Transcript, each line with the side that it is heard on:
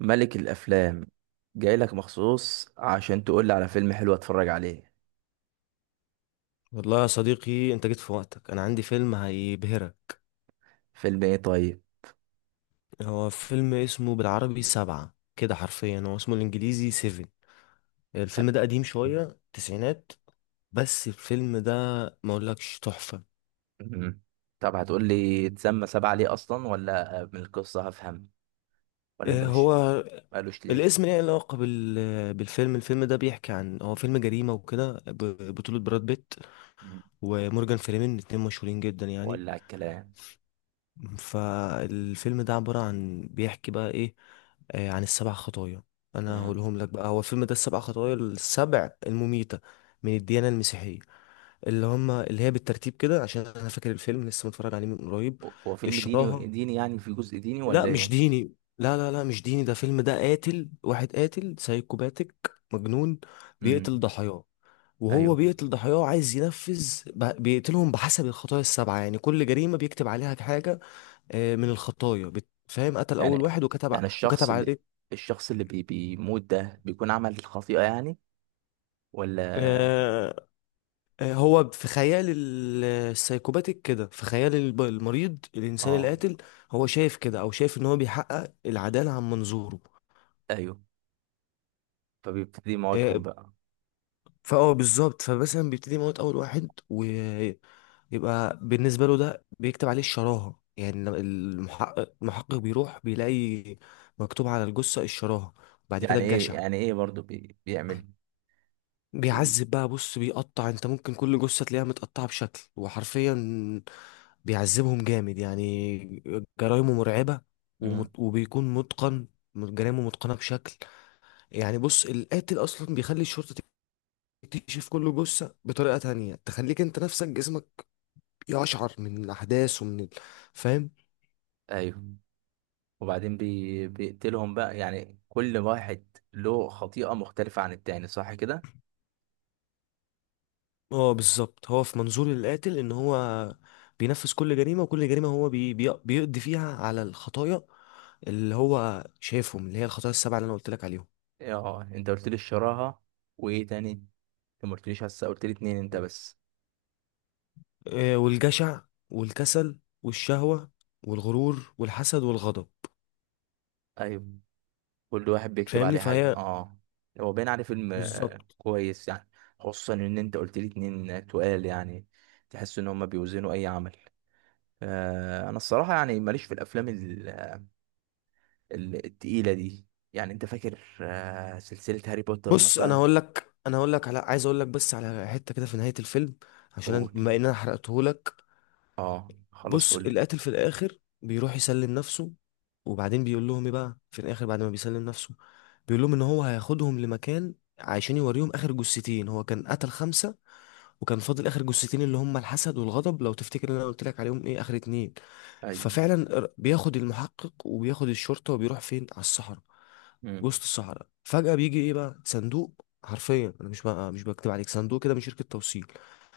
right: ملك الافلام. جاي لك مخصوص عشان تقول لي على فيلم حلو اتفرج عليه.
left: والله يا صديقي انت جيت في وقتك، انا عندي فيلم هيبهرك.
right: فيلم ايه طيب؟
left: هو فيلم اسمه بالعربي سبعة كده، حرفيا هو اسمه الانجليزي سيفن. الفيلم ده قديم شوية، تسعينات. بس الفيلم ده ما اقولكش تحفة.
right: مم. طب هتقول لي اتسمى سبعة ليه اصلا، ولا من القصة هفهم؟ ولا انت
left: اه،
right: مش
left: هو
right: قالوش ليه؟
left: الاسم ليه علاقة بالفيلم. الفيلم ده بيحكي عن، هو فيلم جريمة وكده، بطولة براد بيت
right: مم.
left: ومورجان فريمان، اتنين مشهورين جدا يعني.
right: ولا على الكلام.
left: فالفيلم ده عبارة عن، بيحكي بقى ايه، عن السبع خطايا. انا
right: مم.
left: هقولهم لك بقى، هو الفيلم ده السبع خطايا، السبع المميتة من الديانة المسيحية، اللي هي بالترتيب كده عشان انا فاكر الفيلم لسه متفرج عليه من قريب.
right: هو فيلم ديني
left: الشراهة.
right: ديني يعني في جزء ديني
left: لا
right: ولا
left: مش
right: ايه؟
left: ديني، لا مش ديني، ده فيلم، ده قاتل واحد، قاتل سايكوباتيك مجنون بيقتل
right: مم.
left: ضحاياه. وهو
right: ايوه
left: بيقتل ضحاياه عايز ينفذ بيقتلهم بحسب الخطايا السبعة. يعني كل جريمة بيكتب عليها حاجة من الخطايا، فاهم؟ قتل
right: يعني.
left: اول واحد وكتب
right: يعني
left: وكتب عليه.
right: الشخص اللي بيموت ده بيكون عمل خطيئة يعني، ولا؟
left: آه، هو في خيال السايكوباتيك كده، في خيال المريض الانسان
right: اه.
left: القاتل، هو شايف كده، او شايف ان هو بيحقق العداله عن منظوره.
right: ايوه، فبيبتدي موتهم
left: آه،
right: بقى.
left: فاه بالظبط. فمثلا بيبتدي يموت اول واحد ويبقى بالنسبه له ده، بيكتب عليه الشراهه. يعني لما المحقق بيروح بيلاقي مكتوب على الجثه الشراهه. بعد كده
right: يعني ايه؟
left: الجشع.
right: برضو بيعمل بي...
left: بيعذب بقى، بص، بيقطع، انت ممكن كل جثة تلاقيها متقطعة بشكل، وحرفيا بيعذبهم جامد يعني. جرايمه مرعبة،
right: مم.
left: وبيكون متقن، جرايمه متقنة بشكل. يعني بص، القاتل أصلا بيخلي الشرطة تكتشف كل جثة بطريقة تانية تخليك انت نفسك جسمك يقشعر من الأحداث ومن فاهم؟
right: ايوه. وبعدين بيقتلهم بقى، يعني كل واحد له خطيئة مختلفة عن التاني، صح كده؟
left: اه بالظبط، هو في منظور القاتل ان هو بينفذ كل جريمة، وكل جريمة هو بيقضي فيها على الخطايا اللي هو شايفهم، اللي هي الخطايا السبعة اللي انا قلت لك عليهم.
right: اه، انت قلت لي الشراهة، وايه تاني؟ انت ما قلتليش هسه، قلت لي اتنين انت بس.
left: والجشع والكسل والشهوة والغرور والحسد والغضب.
right: ايوه، كل واحد بيكتب
left: فاهمني؟
right: عليه حاجة،
left: فهي
right: اه. هو باين عليه فيلم
left: بالظبط.
right: كويس يعني. خصوصا ان انت قلت لي اتنين تقال يعني، تحس ان هما بيوزنوا اي عمل. انا الصراحة يعني ماليش في الافلام التقيلة دي، يعني انت فاكر سلسلة هاري بوتر
left: بص، انا
right: مثلا؟
left: هقول لك انا هقول لك على عايز اقول لك بس على حتة كده في نهاية الفيلم، عشان
right: قول،
left: بما ان انا حرقته.
right: اه خلاص
left: بص،
right: قول.
left: القاتل في الاخر بيروح يسلم نفسه. وبعدين بيقول لهم ايه بقى في الاخر بعد ما بيسلم نفسه؟ بيقول لهم ان هو هياخدهم لمكان عشان يوريهم اخر جثتين. هو كان قتل خمسة، وكان فاضل اخر جثتين، اللي هم الحسد والغضب، لو تفتكر ان انا قلت لك عليهم ايه اخر اتنين.
right: ايوه.
left: ففعلا بياخد المحقق وبياخد الشرطة وبيروح فين؟ على الصحراء. وسط
right: مم.
left: الصحراء فجأة بيجي ايه بقى؟ صندوق، حرفيا انا مش بقى، مش بكتب عليك، صندوق كده من شركة توصيل.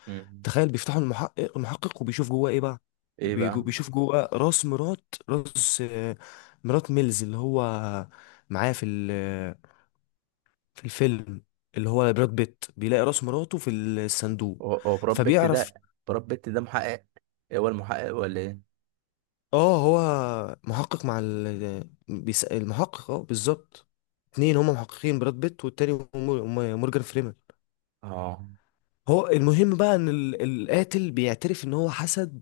right: مم.
left: تخيل، بيفتحوا المحقق وبيشوف جواه ايه بقى.
right: ايه بقى؟
left: بيشوف جواه راس مرات، راس، مرات ميلز اللي هو معاه في في الفيلم، اللي هو براد بيت، بيلاقي راس مراته في الصندوق.
right: هو براد بيت
left: فبيعرف.
right: ده؟ براد بيت ده محقق؟ إيه، هو المحقق ولا ايه؟
left: اه هو محقق مع بيسأل المحقق، اه بالظبط. اتنين هما محققين، براد بيت والتاني مورجان فريمان.
right: اه.
left: هو المهم بقى ان القاتل بيعترف ان هو حسد،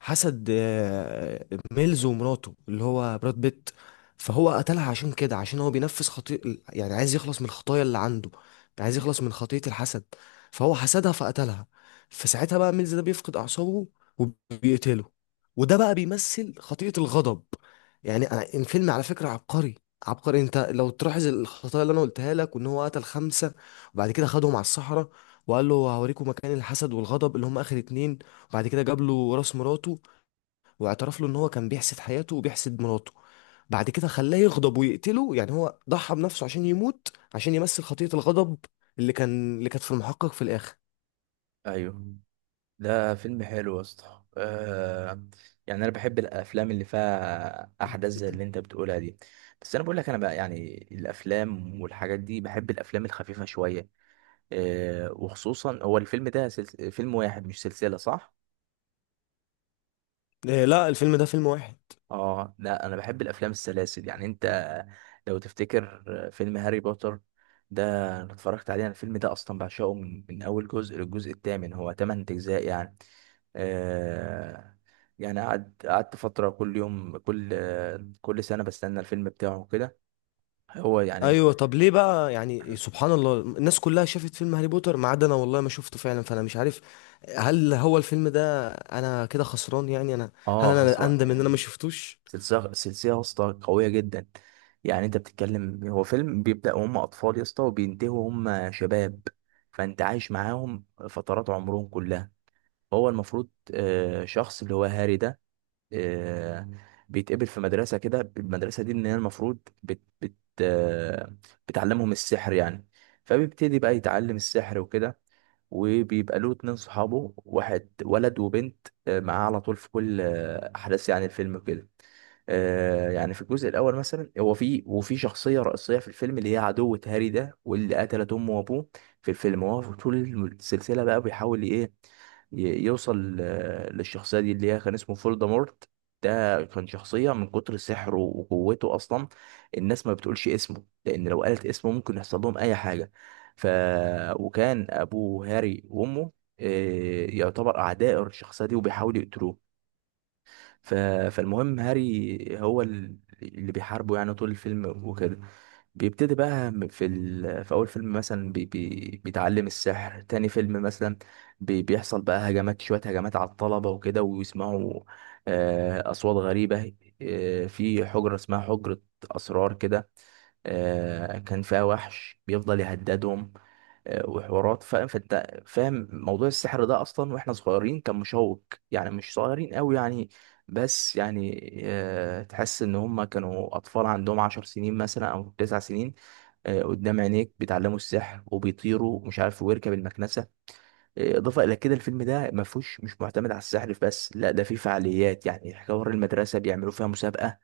left: حسد، ميلز ومراته اللي هو براد بيت. فهو قتلها عشان كده، عشان هو بينفذ خطيئة، يعني عايز يخلص من الخطايا اللي عنده، عايز يخلص من خطية الحسد. فهو حسدها فقتلها. فساعتها بقى ميلز ده بيفقد أعصابه وبيقتله، وده بقى بيمثل خطيئة الغضب. يعني الفيلم على فكرة عبقري، عبقري. انت لو تلاحظ الخطايا اللي انا قلتها لك وان هو قتل خمسة، وبعد كده خدهم على الصحراء، وقال له هوريكم مكان الحسد والغضب اللي هم اخر اتنين. وبعد كده جاب له راس مراته، واعترف له ان هو كان بيحسد حياته وبيحسد مراته، بعد كده خلاه يغضب ويقتله. يعني هو ضحى بنفسه عشان يموت عشان يمثل خطية الغضب اللي كانت في المحقق في الاخر.
right: ايوه، ده فيلم حلو يا اسطى، يعني انا بحب الافلام اللي فيها احداث زي اللي انت بتقولها دي، بس انا بقول لك، انا بقى يعني الافلام والحاجات دي، بحب الافلام الخفيفه شويه. وخصوصا هو الفيلم ده فيلم واحد، مش سلسلة، صح؟
left: إيه لا، الفيلم ده فيلم واحد.
right: اه لا، انا بحب الافلام السلاسل، يعني انت لو تفتكر فيلم هاري بوتر ده، انا اتفرجت عليه. انا الفيلم ده اصلا بعشقه من اول جزء للجزء الثامن، هو ثمان اجزاء يعني. آه يعني قعدت فترة كل يوم، كل سنة بستنى الفيلم بتاعه كده، هو يعني.
left: ايوه طب ليه بقى يعني، سبحان الله، الناس كلها شافت فيلم هاري بوتر ما عدا انا، والله ما شفته فعلا. فانا مش عارف، هل هو الفيلم ده انا كده خسران؟ يعني انا هل
right: اه،
left: انا
right: خسران
left: اندم ان انا ما
right: يعني.
left: شفتوش؟
right: سلسلة سلسلة يا اسطى، قوية جدا. يعني انت بتتكلم هو فيلم بيبدأ وهم أطفال يا اسطى، وبينتهوا وهم شباب، فانت عايش معاهم فترات عمرهم كلها. هو المفروض شخص اللي هو هاري ده، آه، بيتقبل في مدرسة كده، المدرسة دي ان هي المفروض بت بت آه، بتعلمهم السحر يعني. فبيبتدي بقى يتعلم السحر وكده، وبيبقى له اتنين صحابه، واحد ولد وبنت، معاه على طول في كل أحداث يعني الفيلم وكده. يعني في الجزء الاول مثلا، هو في وفي شخصيه رئيسيه في الفيلم اللي هي عدوة هاري ده، واللي قتلت امه وابوه في الفيلم. هو في طول السلسله بقى بيحاول ايه، يوصل للشخصيه دي اللي هي كان اسمه فولدمورت. ده كان شخصيه من كتر سحره وقوته اصلا الناس ما بتقولش اسمه، لان لو قالت اسمه ممكن يحصل لهم اي حاجه. ف وكان ابو هاري وامه يعتبر اعداء الشخصيه دي، وبيحاولوا يقتلوه. ف... فالمهم هاري اللي بيحاربه يعني طول الفيلم وكده. بيبتدي بقى في في اول فيلم مثلا بيتعلم السحر. تاني فيلم مثلا بيحصل بقى هجمات، هجمات على الطلبة وكده، ويسمعوا اصوات غريبة في حجرة اسمها حجرة اسرار كده، كان فيها وحش بيفضل يهددهم. وحوارات، فاهم، فانت فاهم موضوع السحر ده اصلا، واحنا صغيرين كان مشوق يعني، مش صغيرين قوي يعني، بس يعني تحس ان هم كانوا اطفال عندهم عشر سنين مثلا او تسع سنين. قدام عينيك بيتعلموا السحر وبيطيروا ومش عارف، ويركب المكنسه. اضافه الى كده، الفيلم ده ما فيهوش مش معتمد على السحر بس، لا ده فيه فعاليات يعني، حوار المدرسه بيعملوا فيها مسابقه،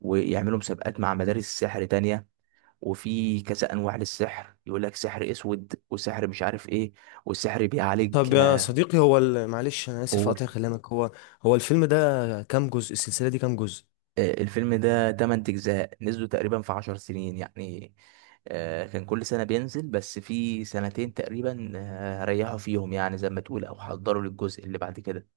right: ويعملوا مسابقات مع مدارس سحر تانية، وفي كذا انواع للسحر، يقول لك سحر اسود وسحر مش عارف ايه، والسحر بيعالج
left: طب يا صديقي هو معلش انا اسف
right: قول.
left: اقطع كلامك، هو الفيلم ده كام جزء؟ السلسله دي كام جزء؟
right: الفيلم ده 8 اجزاء نزلوا تقريبا في 10 سنين يعني، كان كل سنة بينزل، بس في سنتين تقريبا ريحوا فيهم يعني، زي ما تقول، او حضروا للجزء اللي بعد كده.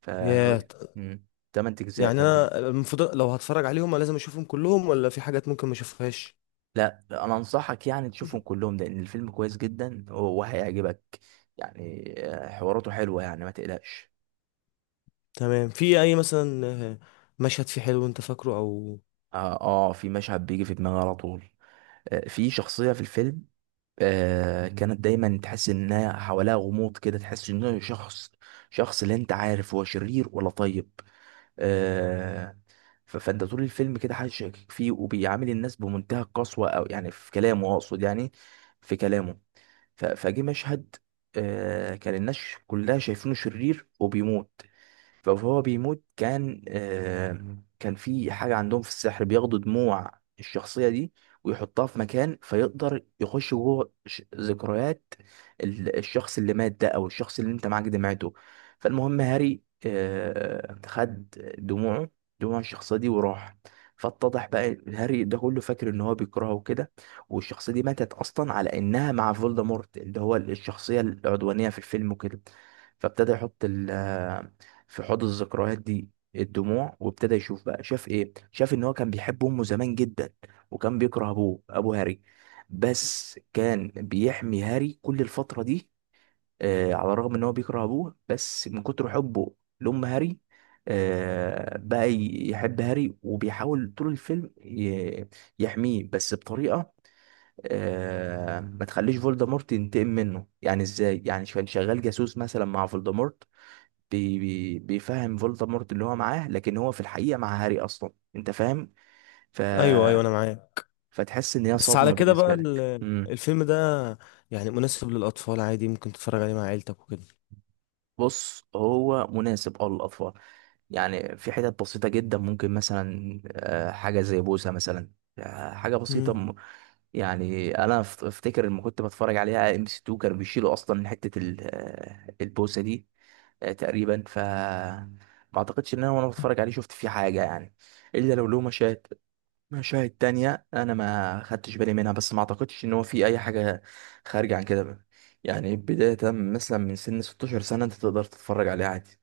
right: فهو
left: يا ط-
right: مم، 8 اجزاء
left: يعني انا
right: كاملين.
left: المفروض لو هتفرج عليهم لازم اشوفهم كلهم ولا في حاجات ممكن ما اشوفهاش؟
right: لا، انا انصحك يعني تشوفهم كلهم لان الفيلم كويس جدا وهيعجبك، يعني حواراته حلوة يعني، ما تقلقش.
left: تمام. في اي مثلا آه، مشهد فيه حلو انت فاكره، او؟
right: اه، في مشهد بيجي في دماغي على طول، في شخصية في الفيلم كانت دايما تحس انها حواليها غموض كده، تحس انه شخص، لا انت عارف هو شرير ولا طيب. آه فانت طول الفيلم كده حاسس شاكك فيه، وبيعامل الناس بمنتهى القسوة، او يعني في كلامه، اقصد يعني في كلامه. فجه مشهد كان الناس كلها شايفينه شرير، وبيموت. فهو بيموت، كان كان في حاجة عندهم في السحر، بياخدوا دموع الشخصية دي، ويحطها في مكان، فيقدر يخش جوه ذكريات الشخص اللي مات ده، أو الشخص اللي أنت معاك دمعته. فالمهم هاري خد دموعه دموع الشخصية دي، وراح. فاتضح بقى هاري ده كله فاكر ان هو بيكرهه وكده، والشخصية دي ماتت اصلا على انها مع فولدمورت، اللي هو الشخصية العدوانية في الفيلم وكده. فابتدى يحط في حوض الذكريات دي الدموع، وابتدى يشوف بقى، شاف ايه، شاف ان هو كان بيحب امه زمان جدا، وكان بيكره ابوه، ابو هاري، بس كان بيحمي هاري كل الفترة دي. آه، على الرغم ان هو بيكره ابوه، بس من كتر حبه لأم هاري آه بقى يحب هاري، وبيحاول طول الفيلم يحميه، بس بطريقة ما تخليش فولدمورت ينتقم منه. يعني ازاي؟ يعني كان شغال جاسوس مثلا مع فولدمورت، بي بي بيفهم فولدمورت اللي هو معاه، لكن هو في الحقيقة مع هاري أصلا، أنت فاهم. ف...
left: ايوه ايوه انا معاك.
right: فتحس إن هي
left: بس على
right: صدمة
left: كده
right: بالنسبة
left: بقى
right: لك. مم.
left: الفيلم ده يعني مناسب للاطفال عادي، ممكن تتفرج عليه مع عيلتك وكده؟
right: بص هو مناسب أه للأطفال، يعني في حتت بسيطة جدا، ممكن مثلا حاجة زي بوسة مثلا، حاجة بسيطة.
left: مم.
right: يعني أنا أفتكر لما كنت بتفرج عليها ام سي 2 كانوا بيشيلوا أصلا حتة البوسة دي تقريبا. ما أعتقدش إن أنا، وأنا بتفرج عليه، شفت فيه حاجة يعني، إلا لو له مشاهد. المشاهد التانية أنا ما خدتش بالي منها، بس ما أعتقدش إن هو في أي حاجة خارجة عن كده بقى. يعني بداية مثلا من سن 16 سنة أنت تقدر تتفرج عليه عادي.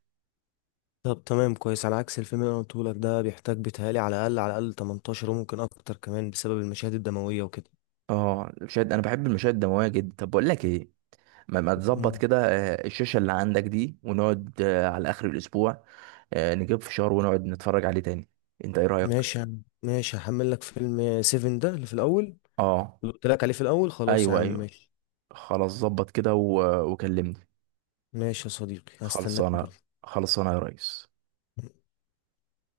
left: طب تمام كويس، على عكس الفيلم اللي انا قلته لك ده، بيحتاج بيتهيألي على الاقل، على الاقل 18، وممكن اكتر كمان بسبب المشاهد الدمويه وكده.
right: اه، المشاهد أنا بحب المشاهد الدموية جدا. طب بقول لك إيه، ما تظبط
left: مم.
right: كده الشاشة اللي عندك دي، ونقعد على آخر الأسبوع، نجيب فشار ونقعد نتفرج عليه تاني، أنت إيه رأيك؟
left: ماشي يا عم، ماشي، هحمل لك فيلم سيفن ده اللي في الاول،
right: اه،
left: اللي قلت لك عليه في الاول، خلاص يا
right: أيوه
left: عم
right: أيوه.
left: ماشي.
right: خلاص، ظبط كده وكلمني.
left: ماشي يا صديقي، هستناك
right: خلصانة،
left: برضه.
right: خلصانة يا ريس.